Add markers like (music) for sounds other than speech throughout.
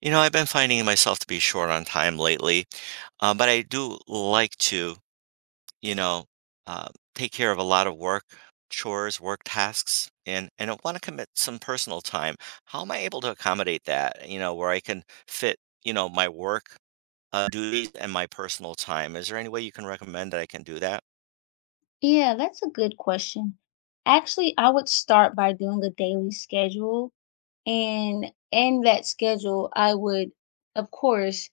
I've been finding myself to be short on time lately, but I do like to, you know, uh, take care of a lot of work chores, work tasks, and I want to commit some personal time. How am I able to accommodate that? You know, where I can fit, my work duties and my personal time. Is there any way you can recommend that I can do that? Yeah, that's a good question. Actually, I would start by doing a daily schedule, and in that schedule, I would, of course,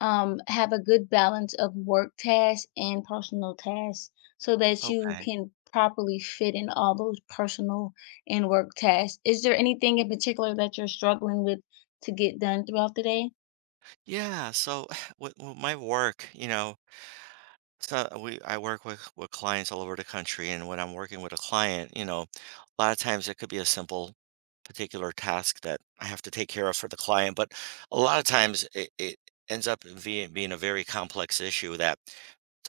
have a good balance of work tasks and personal tasks so that you Okay. can properly fit in all those personal and work tasks. Is there anything in particular that you're struggling with to get done throughout the day? Yeah. So (sighs) with my work, So we I work with clients all over the country, and when I'm working with a client, a lot of times it could be a simple particular task that I have to take care of for the client, but a lot of times it ends up being a very complex issue that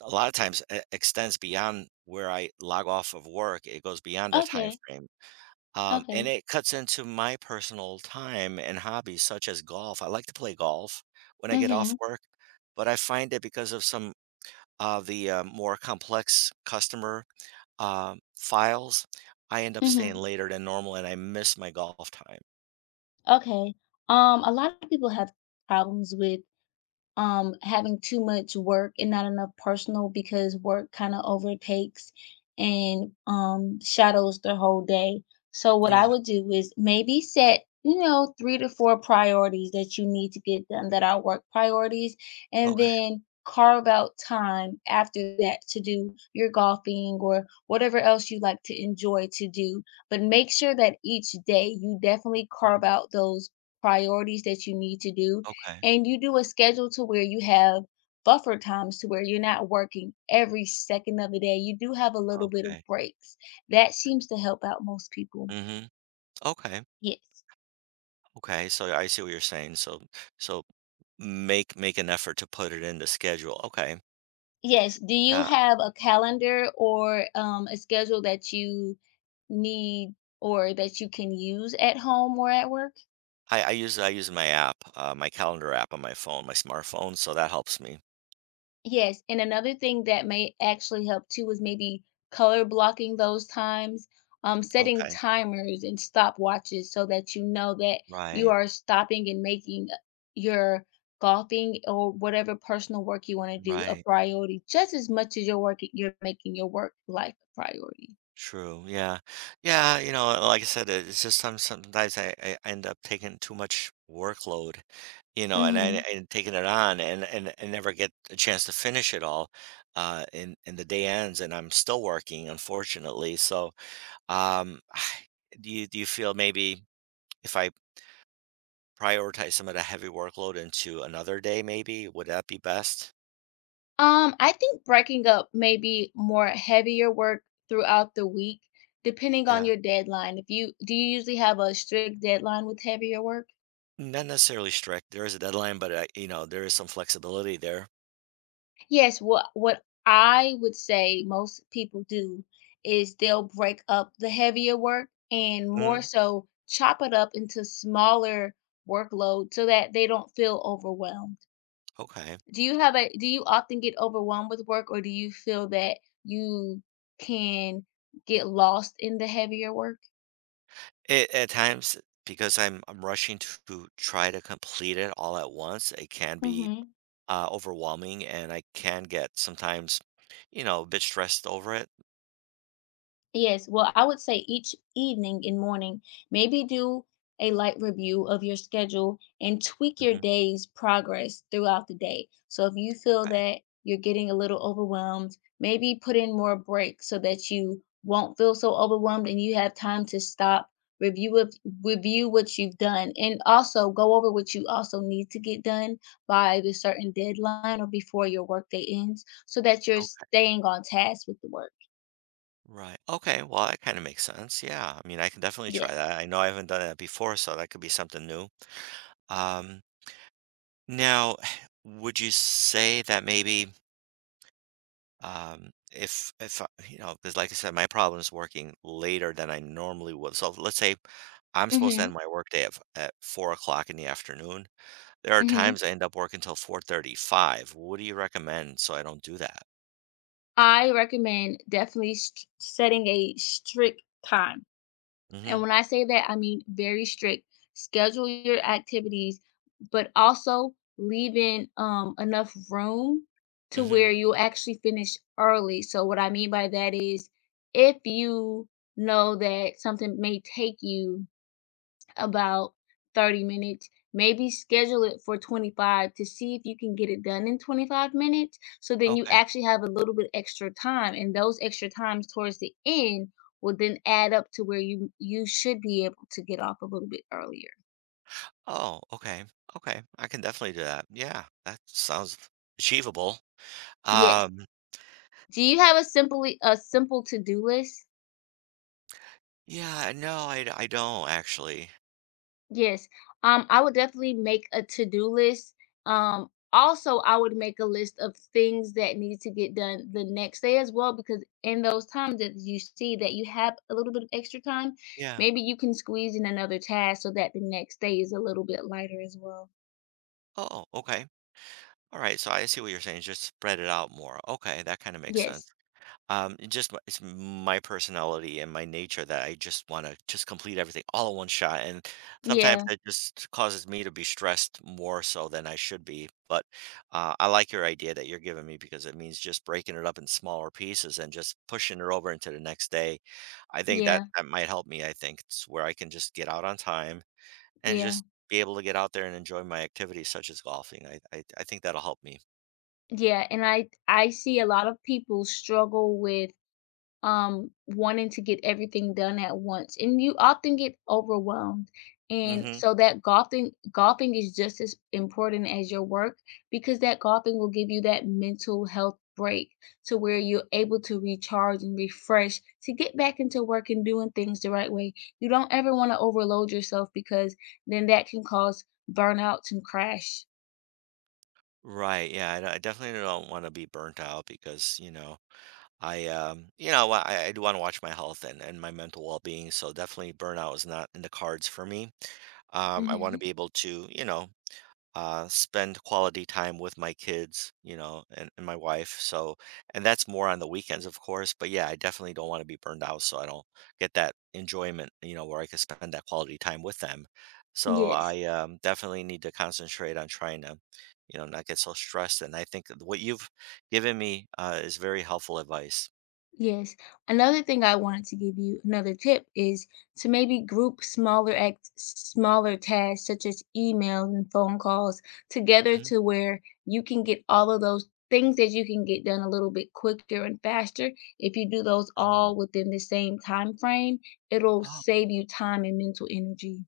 a lot of times extends beyond where I log off of work. It goes beyond that time Okay, frame. And okay. it cuts into my personal time and hobbies such as golf. I like to play golf when I get off Mm-hmm. work, but I find that because of some of the more complex customer files, I end up staying Mm-hmm. later than normal and I miss my golf time. Okay. A lot of people have problems with having too much work and not enough personal, because work kind of overtakes and shadows the whole day. So what Yeah. I would do is maybe set, you know, three to four priorities that you need to get done that are work priorities, and Okay. then carve out time after that to do your golfing or whatever else you like to enjoy to do. But make sure that each day you definitely Mhm. carve out those priorities that you need to do, Okay. and you do a schedule to where you have buffer times to where you're not working every second of the day. You do have a little bit of Okay. breaks. That seems to help out most people. Hmm. Okay. Yes. Okay, so I see what you're saying. So make an effort to put it in the schedule. Okay. Yes. Do you Yeah. have a calendar or a schedule that you need, or that you can use at home or at work? I use my app, my calendar app on my phone, my smartphone, so that helps me. Yes, and another thing that may actually help too is maybe color blocking those times, setting Okay. timers and stopwatches so that you know that you Right. are stopping and making your golfing or whatever personal work you want to do a Right. priority just as much as you're working, you're making your work life a priority. True. Yeah. Yeah. You know, like I said, it- it's just some sometimes I end up taking too much workload, you know, and I Hmm. and taking it on and never get a chance to finish it all. And the day ends, and I'm still working, unfortunately. So, um, (sighs) do you feel maybe if I prioritize some of the heavy workload into another day, maybe would that be best? I think breaking up maybe more heavier work throughout the week, depending on Yeah. your deadline. If you do you usually have a strict deadline with heavier work? Not necessarily strict. There is a deadline, but you know, there is some flexibility there. Yes, what I would say most people do is they'll break up the heavier work and more Hmm. so chop it up into smaller workload so that they don't feel overwhelmed. Okay. Do you often get overwhelmed with work, or do you feel that you can get lost in the heavier work? It at times, because I'm rushing to try to complete it all at once, it can be overwhelming, and I can get sometimes, you know, a bit stressed over it. Yes, well, I would say each evening and morning, maybe do a light review of your schedule and tweak your Mhm. day's progress throughout the day. So if you feel Okay. that you're getting a little overwhelmed, maybe put in more breaks so that you won't feel so overwhelmed and you have time to stop, review of, review what you've done, and also go over what you also need to get done by the certain deadline or before your workday ends so that you're Okay. staying on task with the work. Right. Okay, well, that kind of makes sense. Yeah, I mean, I can definitely try Yes. that. I know I haven't done that before, so that could be something new. Um, Now, (sighs) would you say that maybe? If I, you know, because like I said, my problem is working later than I normally would. So let's say I'm supposed to end Mhm. my workday at 4 o'clock in the afternoon. There are Mhm. times I end up working till 4:35. What do you recommend so I don't do that? I recommend definitely st setting a strict time, Mm-hmm. and when I say that, I mean very strict. Schedule your activities, but also leaving, enough room to Mm-hmm. where you'll actually finish early. So what I mean by that is if you know that something may take you about 30 minutes. Maybe schedule it for 25 to see if you can get it done in 25 minutes. So then you Okay. actually have a little bit extra time, and those extra times towards the end will then add up to where you should be able to get off a little bit earlier. Oh, okay. Okay, I can definitely do that. Yeah, that sounds achievable. Yes. Um, Do you have a simple to-do list? yeah, no, I don't actually. Yes. I would definitely make a to-do list. Also, I would make a list of things that need to get done the next day as well, because in those times that you see that you have a little bit of extra time, Yeah. maybe you can squeeze in another task so that the next day is a little bit lighter as well. Oh, okay. All right, so I see what you're saying. Just spread it out more. Okay, that kind of makes sense. Yes. It's my personality and my nature that I just want to just complete everything all in one shot, and sometimes Yeah. that just causes me to be stressed more so than I should be. But I like your idea that you're giving me because it means just breaking it up in smaller pieces and just pushing it over into the next day. I think that Yeah. that might help me. I think it's where I can just get out on time and Yeah. just be able to get out there and enjoy my activities such as golfing. I think that'll help me. Yeah. And I see a lot of people struggle with wanting to get everything done at once, and you often get overwhelmed. And Hmm. so that golfing is just as important as your work, because that golfing will give you that mental health break to where you're able to recharge and refresh to get back into work and doing things the right way. You don't ever want to overload yourself, because then that can cause burnout and crash. Right. Yeah. I definitely don't want to be burnt out because, you know, I do want to watch my health and my mental well being. So definitely burnout is not in the cards for me. I want to Hmm. be able to, spend quality time with my kids, and my wife. So, and that's more on the weekends, of course. But yeah, I definitely don't want to be burned out, so I don't get that enjoyment, you know, where I could spend that quality time with them. So Yes. I, definitely need to concentrate on trying to, not get so stressed. And I think what you've given me is very helpful advice. Yes. Another thing I wanted to give you, another tip is to maybe group smaller act smaller tasks such as emails and phone calls together Mhm. to where you can get all of those things that you can get done a little bit quicker and faster. If you do those all within the same time frame, it'll Oh, save you time and mental energy.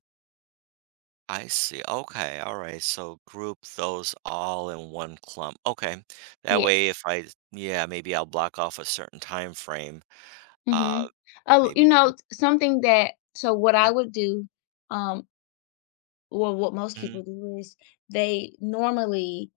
I see. Okay. All right, so group those all in one clump. Okay. That way, Yes. if I, yeah, maybe I'll block off a certain time frame. Mm-hmm. Uh, Oh, maybe. you know, If- t- something that so what I Yeah. would do, um, or what most Hmm. people do is they normally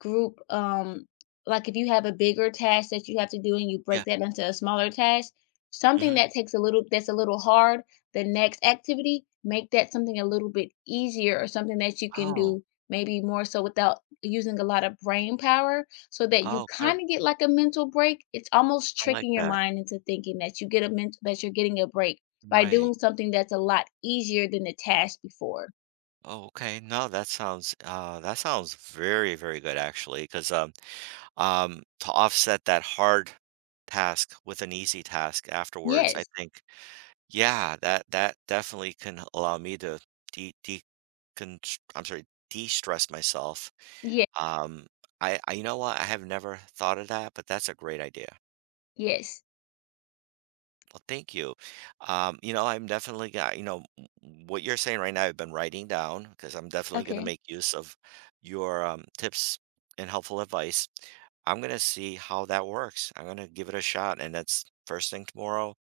group like if you have a bigger task that you have to do and you Yeah. break that into a smaller task, something Hmm. that takes a little that's a little hard, the next activity make that something a little bit easier, or something that you can Oh. do maybe more so without using a lot of brain power, so that you Oh, good. kind of get like a mental break. It's almost I like tricking your that. mind into thinking that you getting a break by Right. doing something that's a lot easier than the task before. Oh, okay. No, that sounds very, very good actually, because to offset that hard task with an easy task afterwards, I Yes. think. Yeah, that that definitely can allow me to de de const I'm sorry, de-stress myself. Yeah. Um, you know what? I have never thought of that, but that's a great idea. Yes. Well, thank you. You know, I'm definitely got, you know, w- what you're saying right now, I've been writing down because I'm definitely going to Okay. make use of your tips and helpful advice. I'm going to see how that works. I'm going to give it a shot. And that's first thing tomorrow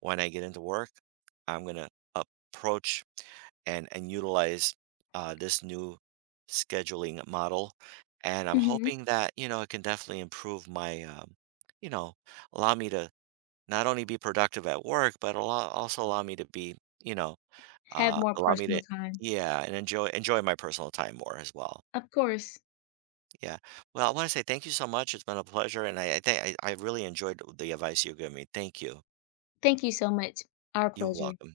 when I get into work. I'm going to approach and utilize this new scheduling model. And I'm Mhm. hoping that you know it can definitely improve my, you know, allow me to not only be productive at work, but allow, also allow me to be, you know, Have more allow me to, personal time. yeah, and enjoy my personal time more as well. Of course. Yeah. Well, I want to say thank you so much. It's been a pleasure, and I really enjoyed the advice you gave me. Thank you. Thank you so much. Our You're pleasure. welcome.